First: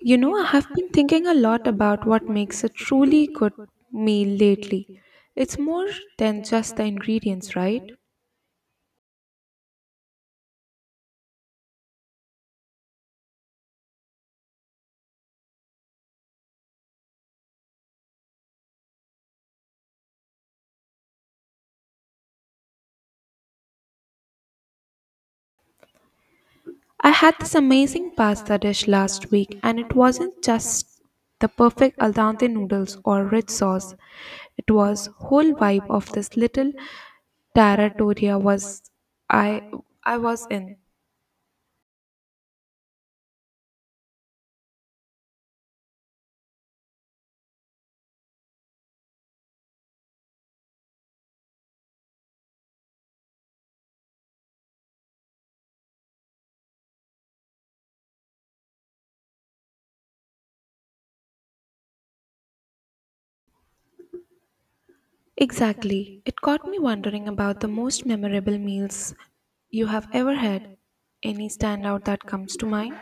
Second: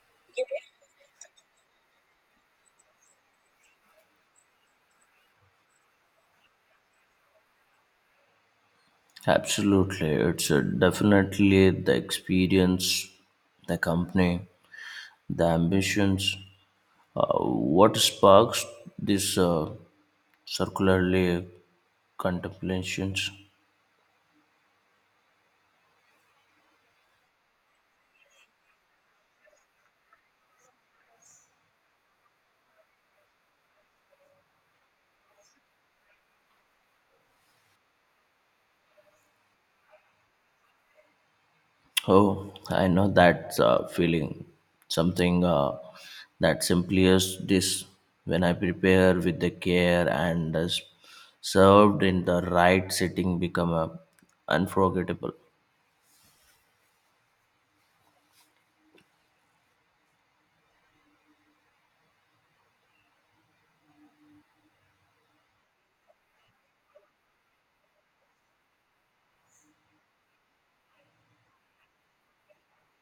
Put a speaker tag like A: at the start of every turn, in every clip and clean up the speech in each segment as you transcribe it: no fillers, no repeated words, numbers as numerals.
A: You know, I have been thinking a lot about what makes a truly good meal lately. It's more than just the ingredients, right?
B: Absolutely. It's definitely the experience, the company, the ambitions. What sparks this circularly contemplations?
A: I had this amazing pasta dish last week, and it wasn't just the perfect al dente noodles or rich sauce. It was whole vibe of this little territoria was I I was in.
B: Oh, I know that feeling. Something that simply is this when I prepare with the care and is served in the right setting become unforgettable.
A: Exactly. It caught me wondering about the most memorable meals you have ever had. Any standout that comes to mind?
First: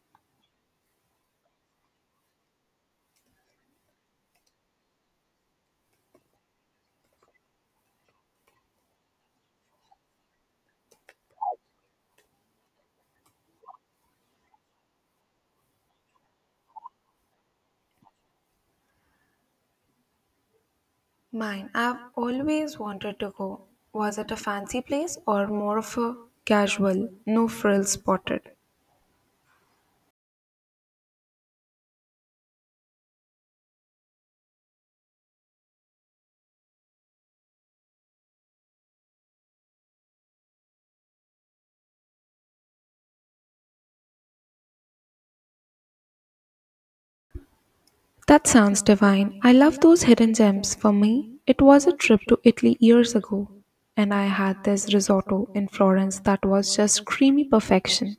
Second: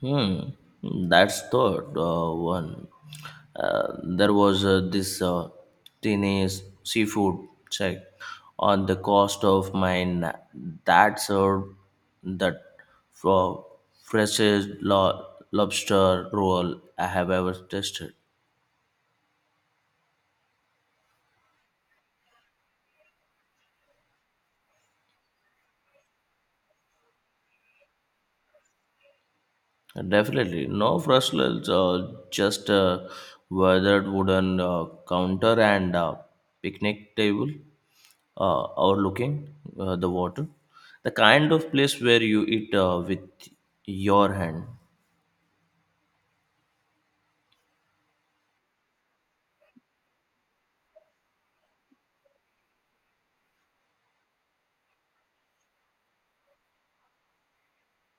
B: Hmm, that's thought one. There was this teenage seafood check on the cost of mine that served that for freshest lobster roll I have ever tasted.
A: Mine, I've always wanted to go. Was it a fancy place or more of a casual, no frills spotted?
B: Definitely, no frustles, just a weathered wooden counter and a picnic table. Overlooking the water, the kind of place where you eat with your hand.
A: That sounds divine. I love those hidden gems. For me, it was a trip to Italy years ago, and I had this risotto in Florence that was just creamy perfection.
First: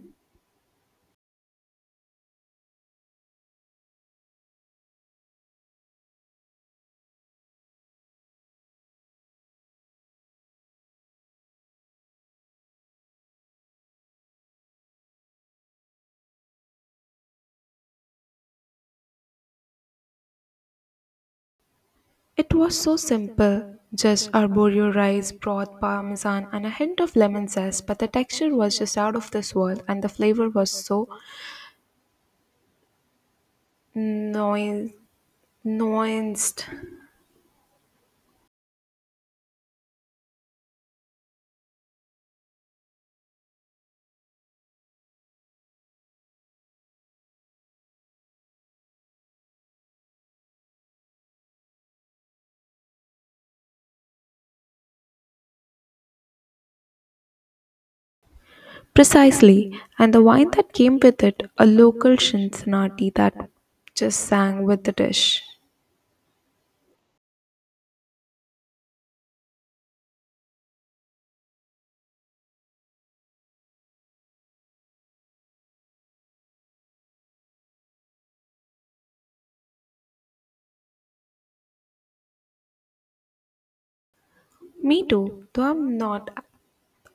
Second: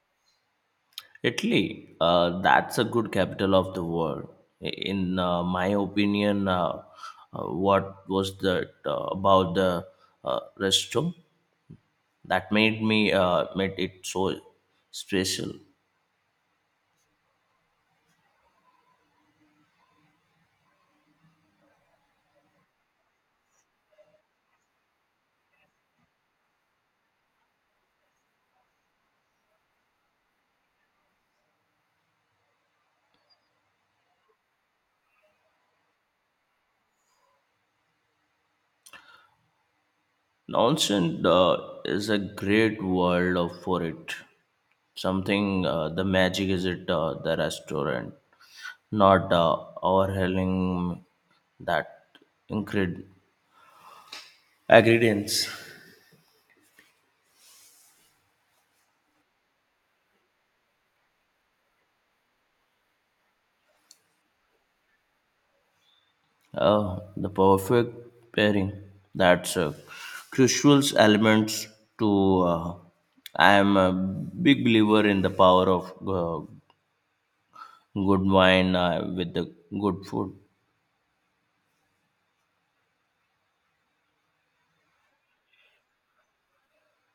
B: Italy, that's a good capital of the world. In my opinion, what was that about the resto that made me made it so special?
A: It was so simple just arborio rice, broth, parmesan, and a hint of lemon zest, but the texture was just out of this world and the flavor was so noi- nuanced.
B: Nonsense is a great world for it. Something the magic is it the restaurant, not overhauling that ingred- ingredients.
A: Precisely, and the wine that came with it, a local Cincinnati that just sang with the dish.
B: The perfect pairing. That's a crucial elements to. I am a big believer in the power of uh, good wine with the good food.
A: Me too, though I'm not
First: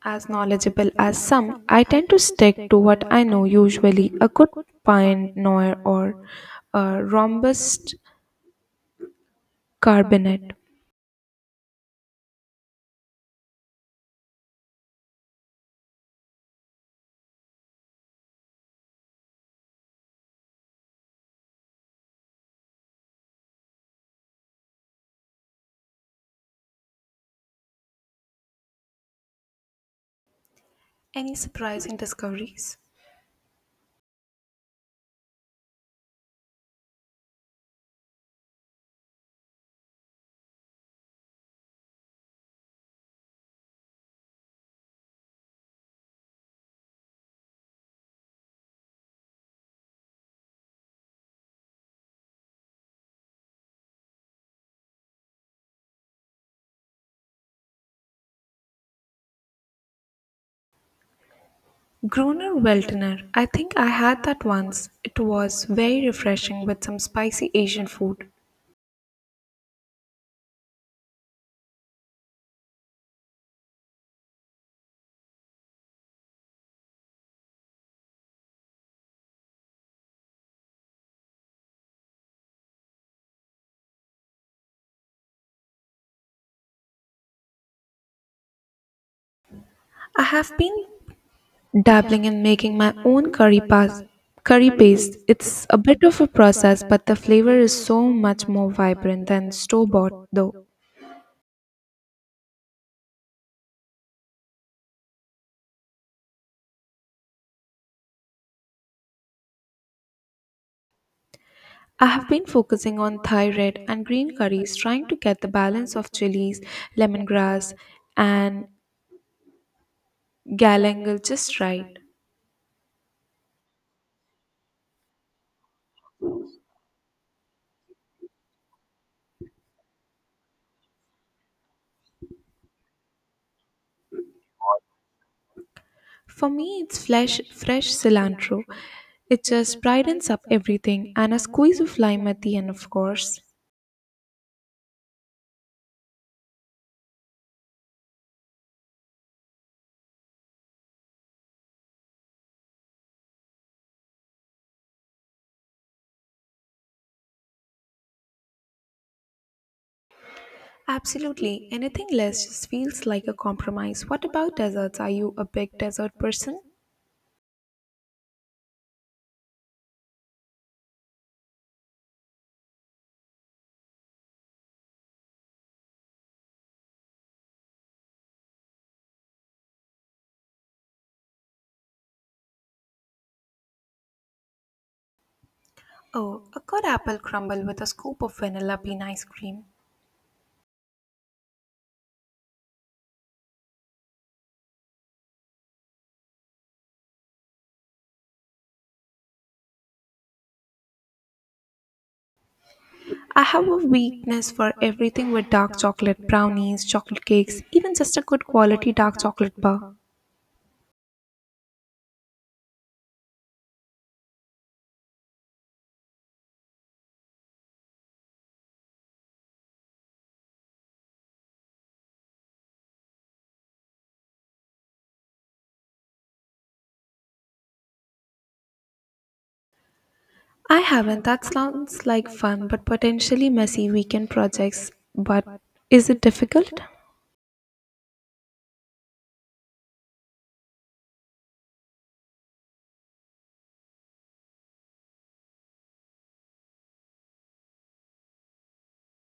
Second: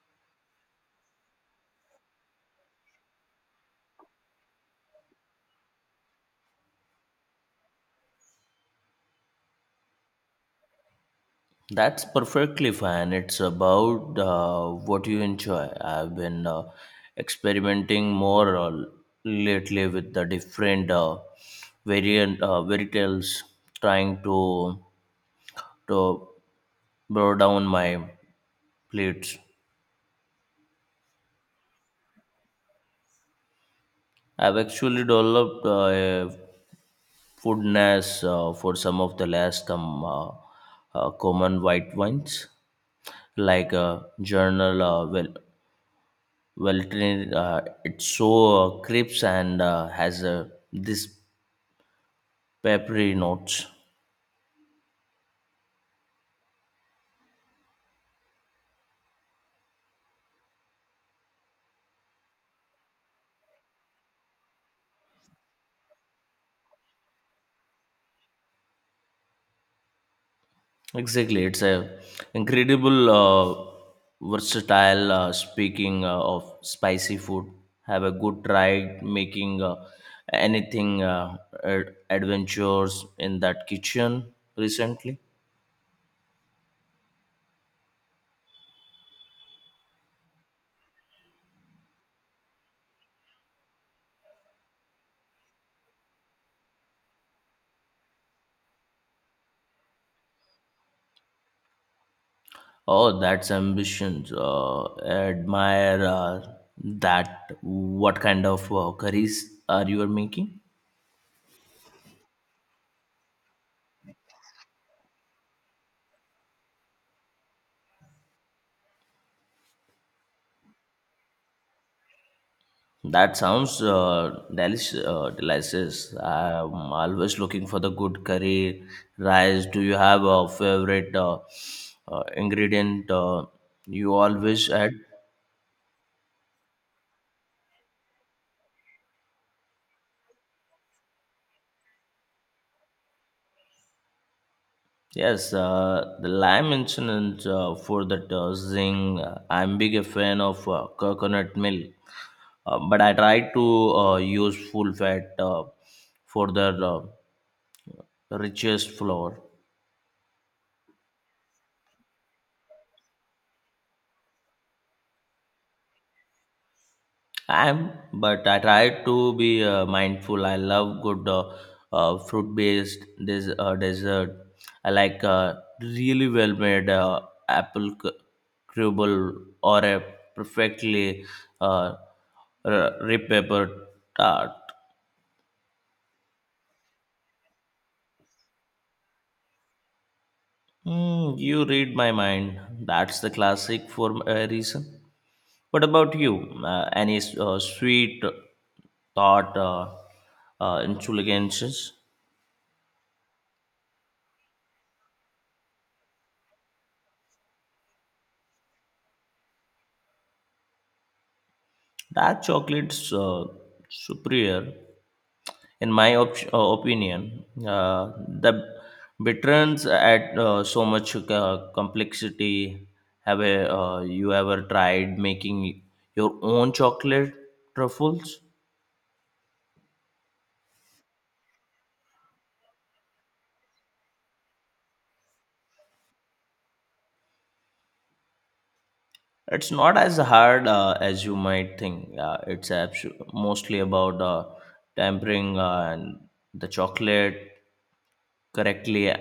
A: as knowledgeable as some, I tend to stick to what I know usually a good Pinot noir or a robust Cabernet.
B: That's perfectly fine. It's about what you enjoy. I've been experimenting more lately with the different variant fairy tales, trying to broaden down my plates.
A: Any surprising discoveries?
B: I've actually developed a foodness for some of the last common white wines, like Journal well. Well trained. It's so crisp and has this peppery notes.
A: Gruner Veltliner. I think I had that once. It was very refreshing with some spicy Asian food.
B: Exactly, it's a incredible versatile. Speaking of spicy food, have a good try making anything adventures in that kitchen recently.
A: I have been dabbling in making my own curry paste. It's a bit of a process, but the flavor is so much more vibrant than store bought though.
B: Oh, that's ambition. Admire that. What kind of curries are you making?
A: I have been focusing on Thai red and green curries, trying to get the balance of chilies, lemongrass, and galangal just right.
B: That sounds delicious. I'm always looking for the good curry rice. Do you have a favorite ingredient you always add?
A: For me, it's flesh, fresh cilantro. It just brightens up everything, and a squeeze of lime at the end, of course.
B: Yes, the lime incident for that zing. I'm big a fan of coconut milk, but I try to use full fat for the richest flour.
A: Absolutely. Anything less just feels like a compromise. What about desserts? Are you a big dessert person?
B: I am, but I try to be mindful. I love good fruit-based dessert. I like really well-made apple crumble or a perfectly uh, r- paper tart.
A: Oh, a good apple crumble with a scoop of vanilla bean ice cream.
B: Hmm, you read my mind. That's the classic for a reason. What about you? Any sweet thought intelligences?
A: I have a weakness for everything with dark chocolate, brownies, chocolate cakes, even just a good quality dark chocolate bar.
B: Dark chocolates superior, in my opinion. The bitterness add so much complexity. Have you ever tried making your own chocolate truffles?
A: I haven't. That sounds like fun but potentially messy weekend projects. But is it difficult?
B: It's not as hard as you might think. It's mostly about tempering and the chocolate correctly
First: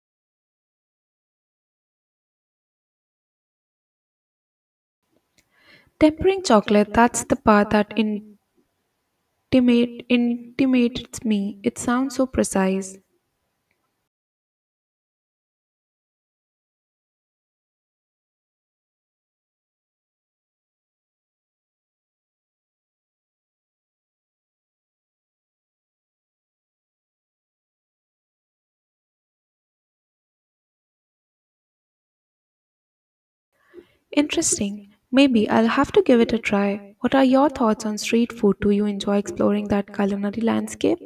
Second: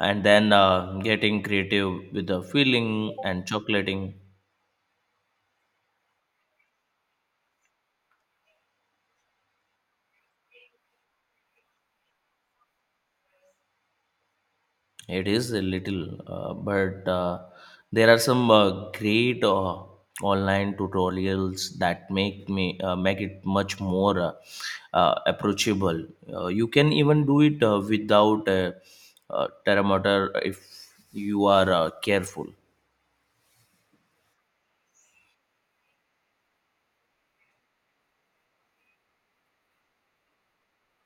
B: and then getting creative with the filling and chocolating
A: Tempering chocolate, that's the part that intimates me. It sounds so precise.
B: it is a little but there are some great online tutorials that make me make it much more approachable you can even do it without a thermometer if you are careful.
A: Interesting. Maybe I'll have to give it a try. What are your thoughts on street food? Do you enjoy exploring that culinary landscape?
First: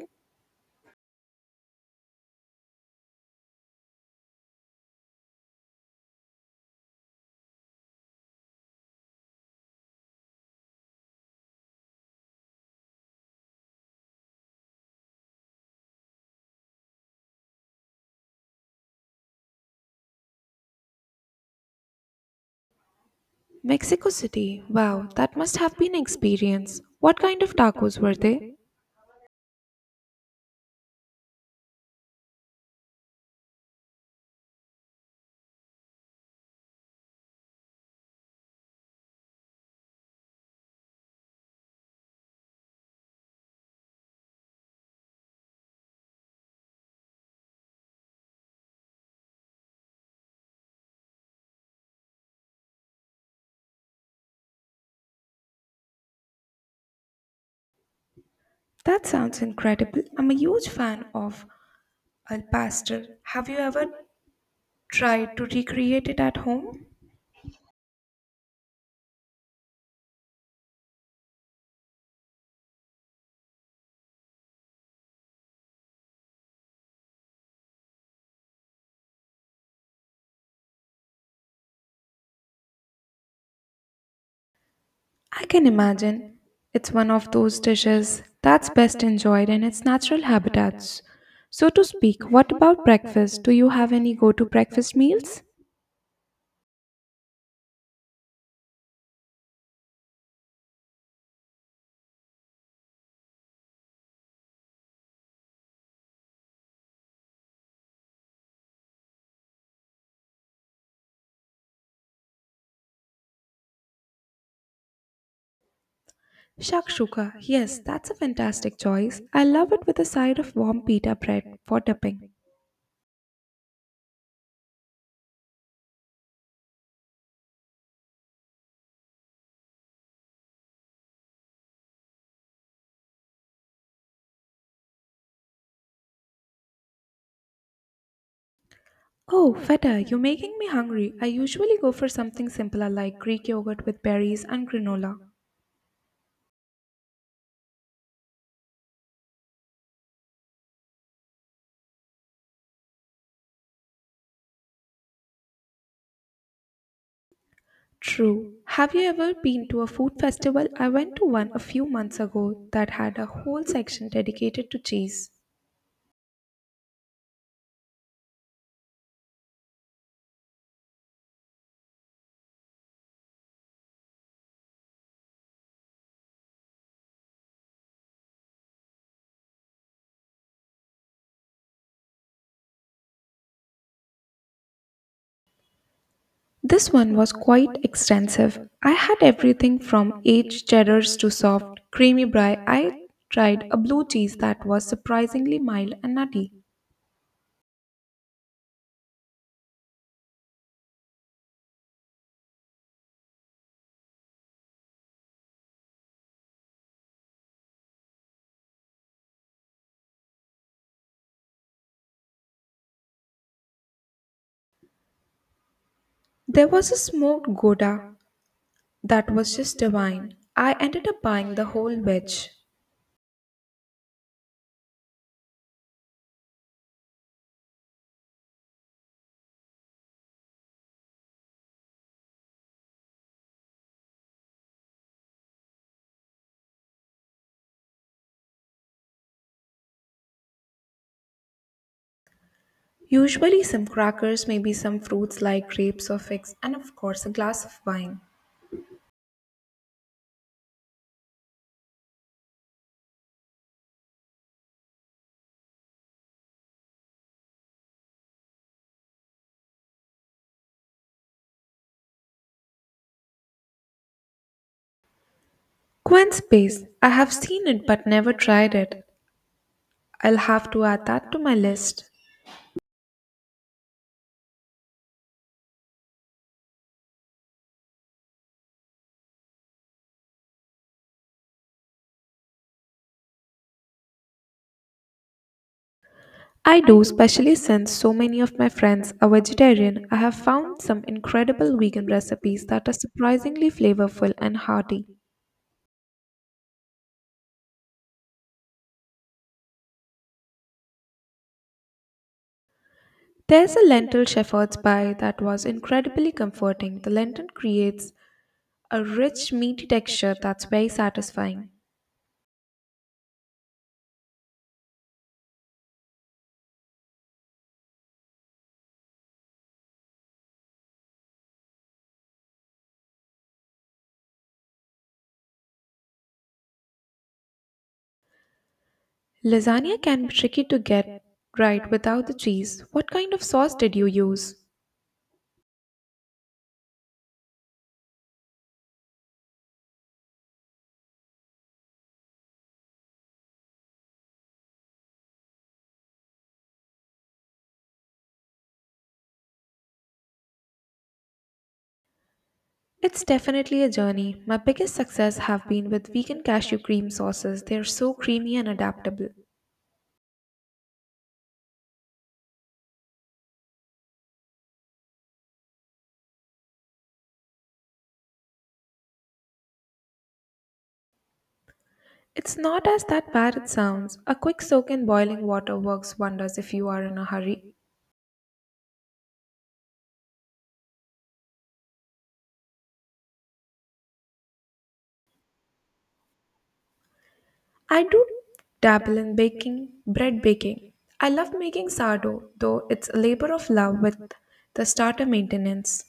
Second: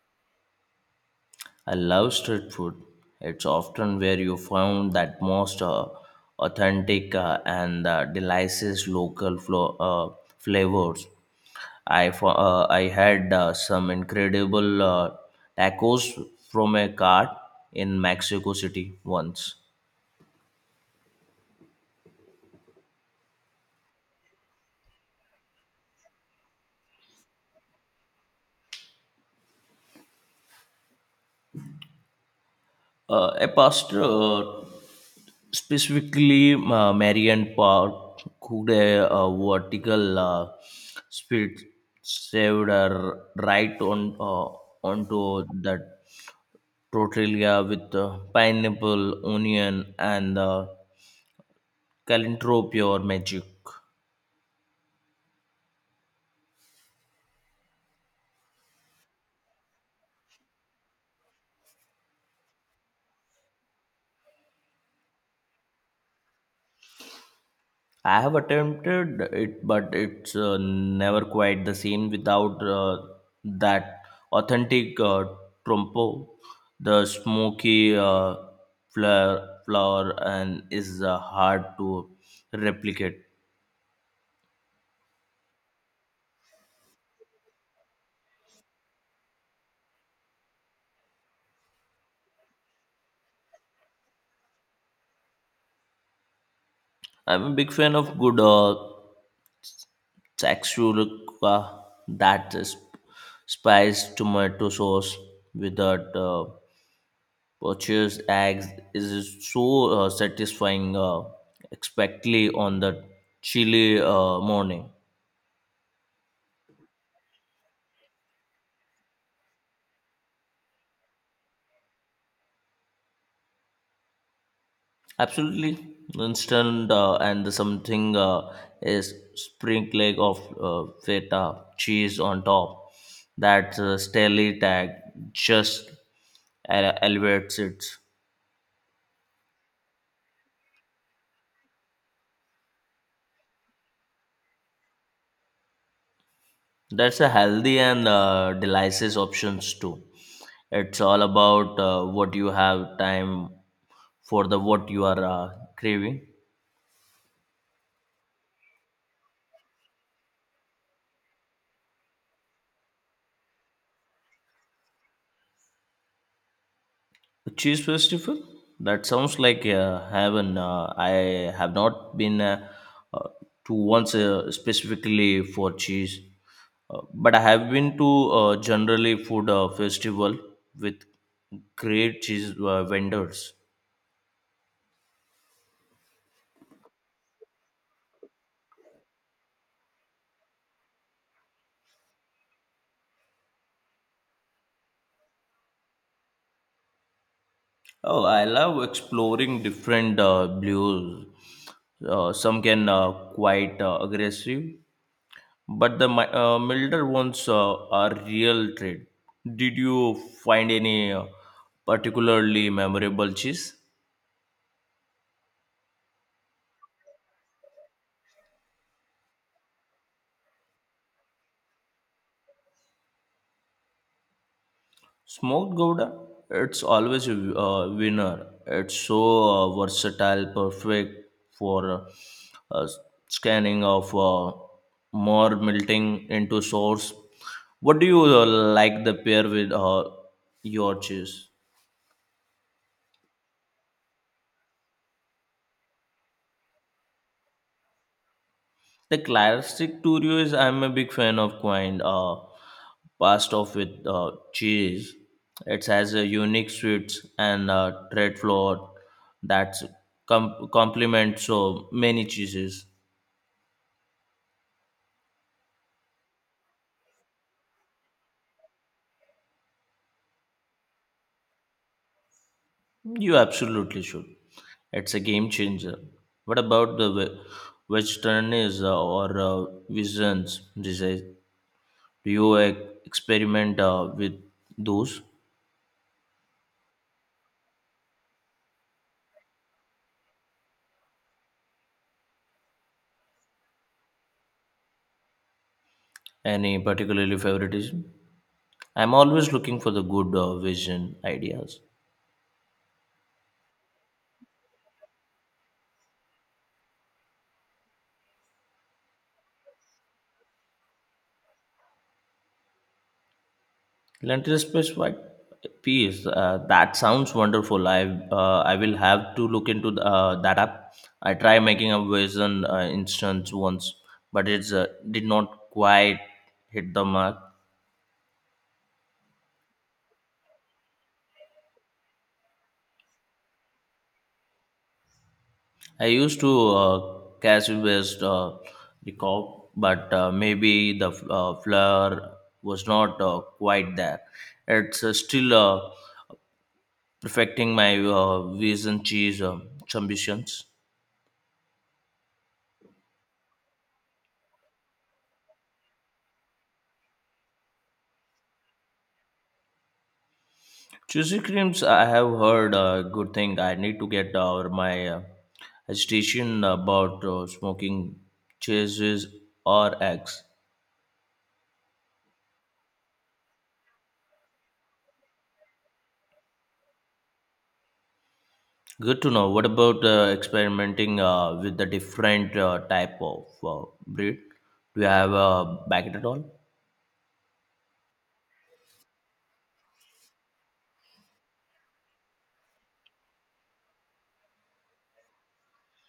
B: I love street food. It's often where you find that most authentic and delicious local flavors. I had some incredible tacos from a cart in Mexico City once.
A: Mexico City. Wow, that must have been an experience. What kind of tacos were they?
B: A pasta specifically, Marian Park cooked vertical split saved right on onto that tortilla with pineapple, onion, and calentropio or magic.
A: That sounds incredible. I'm a huge fan of Al Pastor, have you ever tried to recreate it at home?
B: I have attempted it, but it's never quite the same without that authentic trompo, the smoky flour, flower, and is hard to replicate.
A: I can imagine. It's one of those dishes that's best enjoyed in its natural habitats. So, to speak, what about breakfast? Do you have any go to breakfast meals?
B: I'm a big fan of good saxurica, that is spiced tomato sauce without. Purchase eggs is so satisfying, especially on the chilly morning.
A: Shakshuka, yes, that's a fantastic choice. I love it with a side of warm pita bread for dipping.
B: Absolutely instant, and the something is sprinkling of feta cheese on top. That stelly tag just elevates it.
A: Oh, feta, you're making me hungry. I usually go for something simpler like Greek yogurt with berries and granola.
B: That's a healthy and delicious options too. It's all about what you have time for the what you are craving.
A: True. Have you ever been to a food festival? I went to one a few months ago that had a whole section dedicated to cheese.
B: A cheese festival? That sounds like heaven. I have not been uh, to once specifically for cheese, but I have been to generally food festival with great cheese vendors.
A: This one was quite extensive. I had everything from aged cheddars to soft, creamy brie. I tried a blue cheese that was surprisingly mild and nutty.
B: Oh, I love exploring different blues. Some can quite aggressive, but the milder ones are real treat. Did you find any particularly memorable cheese?
A: There was a smoked Gouda that was just divine. I ended up buying the whole wedge.
B: Smoked Gouda, it's always a winner. It's so versatile, perfect for uh, scanning of more melting into sauce. What do you like the pair with your cheese?
A: Usually, some crackers, maybe some fruits like grapes or figs, and of course, a glass of wine.
B: The classic Turio is I'm a big fan of Quine. Passed off with cheese. It has a unique sweets and tread flour that complement so many cheeses.
A: Quinn Space. I have seen it but never tried it. I'll have to add that to my list.
B: You absolutely should. It's a game changer. What about the vegetarianism or visions disease? Do you experiment with those?
A: I do, especially since so many of my friends are vegetarian. I have found some incredible vegan recipes that are surprisingly flavorful and hearty.
B: Any particularly favoritism? I'm always looking for the good vision ideas.
A: There's a lentil shepherd's pie that was incredibly comforting. The lentil creates a rich, meaty texture that's very satisfying.
B: Lentil space white piece. That sounds wonderful. I will have to look into that app. I tried making a vision instance once, but it's did not quite hit the mark.
A: Lasagna can be tricky to get right without the cheese. What kind of sauce did you use?
B: I used to cashew based recall, but maybe the flour was not quite there. It's still perfecting my vegan cheese ambitions.
A: It's definitely a journey. My biggest success have been with vegan cashew cream sauces. They're so creamy and adaptable.
B: Cheesy creams, I have heard good thing. I need to get over my hesitation about smoking cheeses or eggs.
A: It's not as that bad it sounds. A quick soak in boiling water works wonders if you are in a hurry.
B: Good to know. What about experimenting with the different type of breed? Do you have a back at all?
A: I do dabble in baking, bread baking. I love making sourdough, though it's a labor of love with the starter maintenance.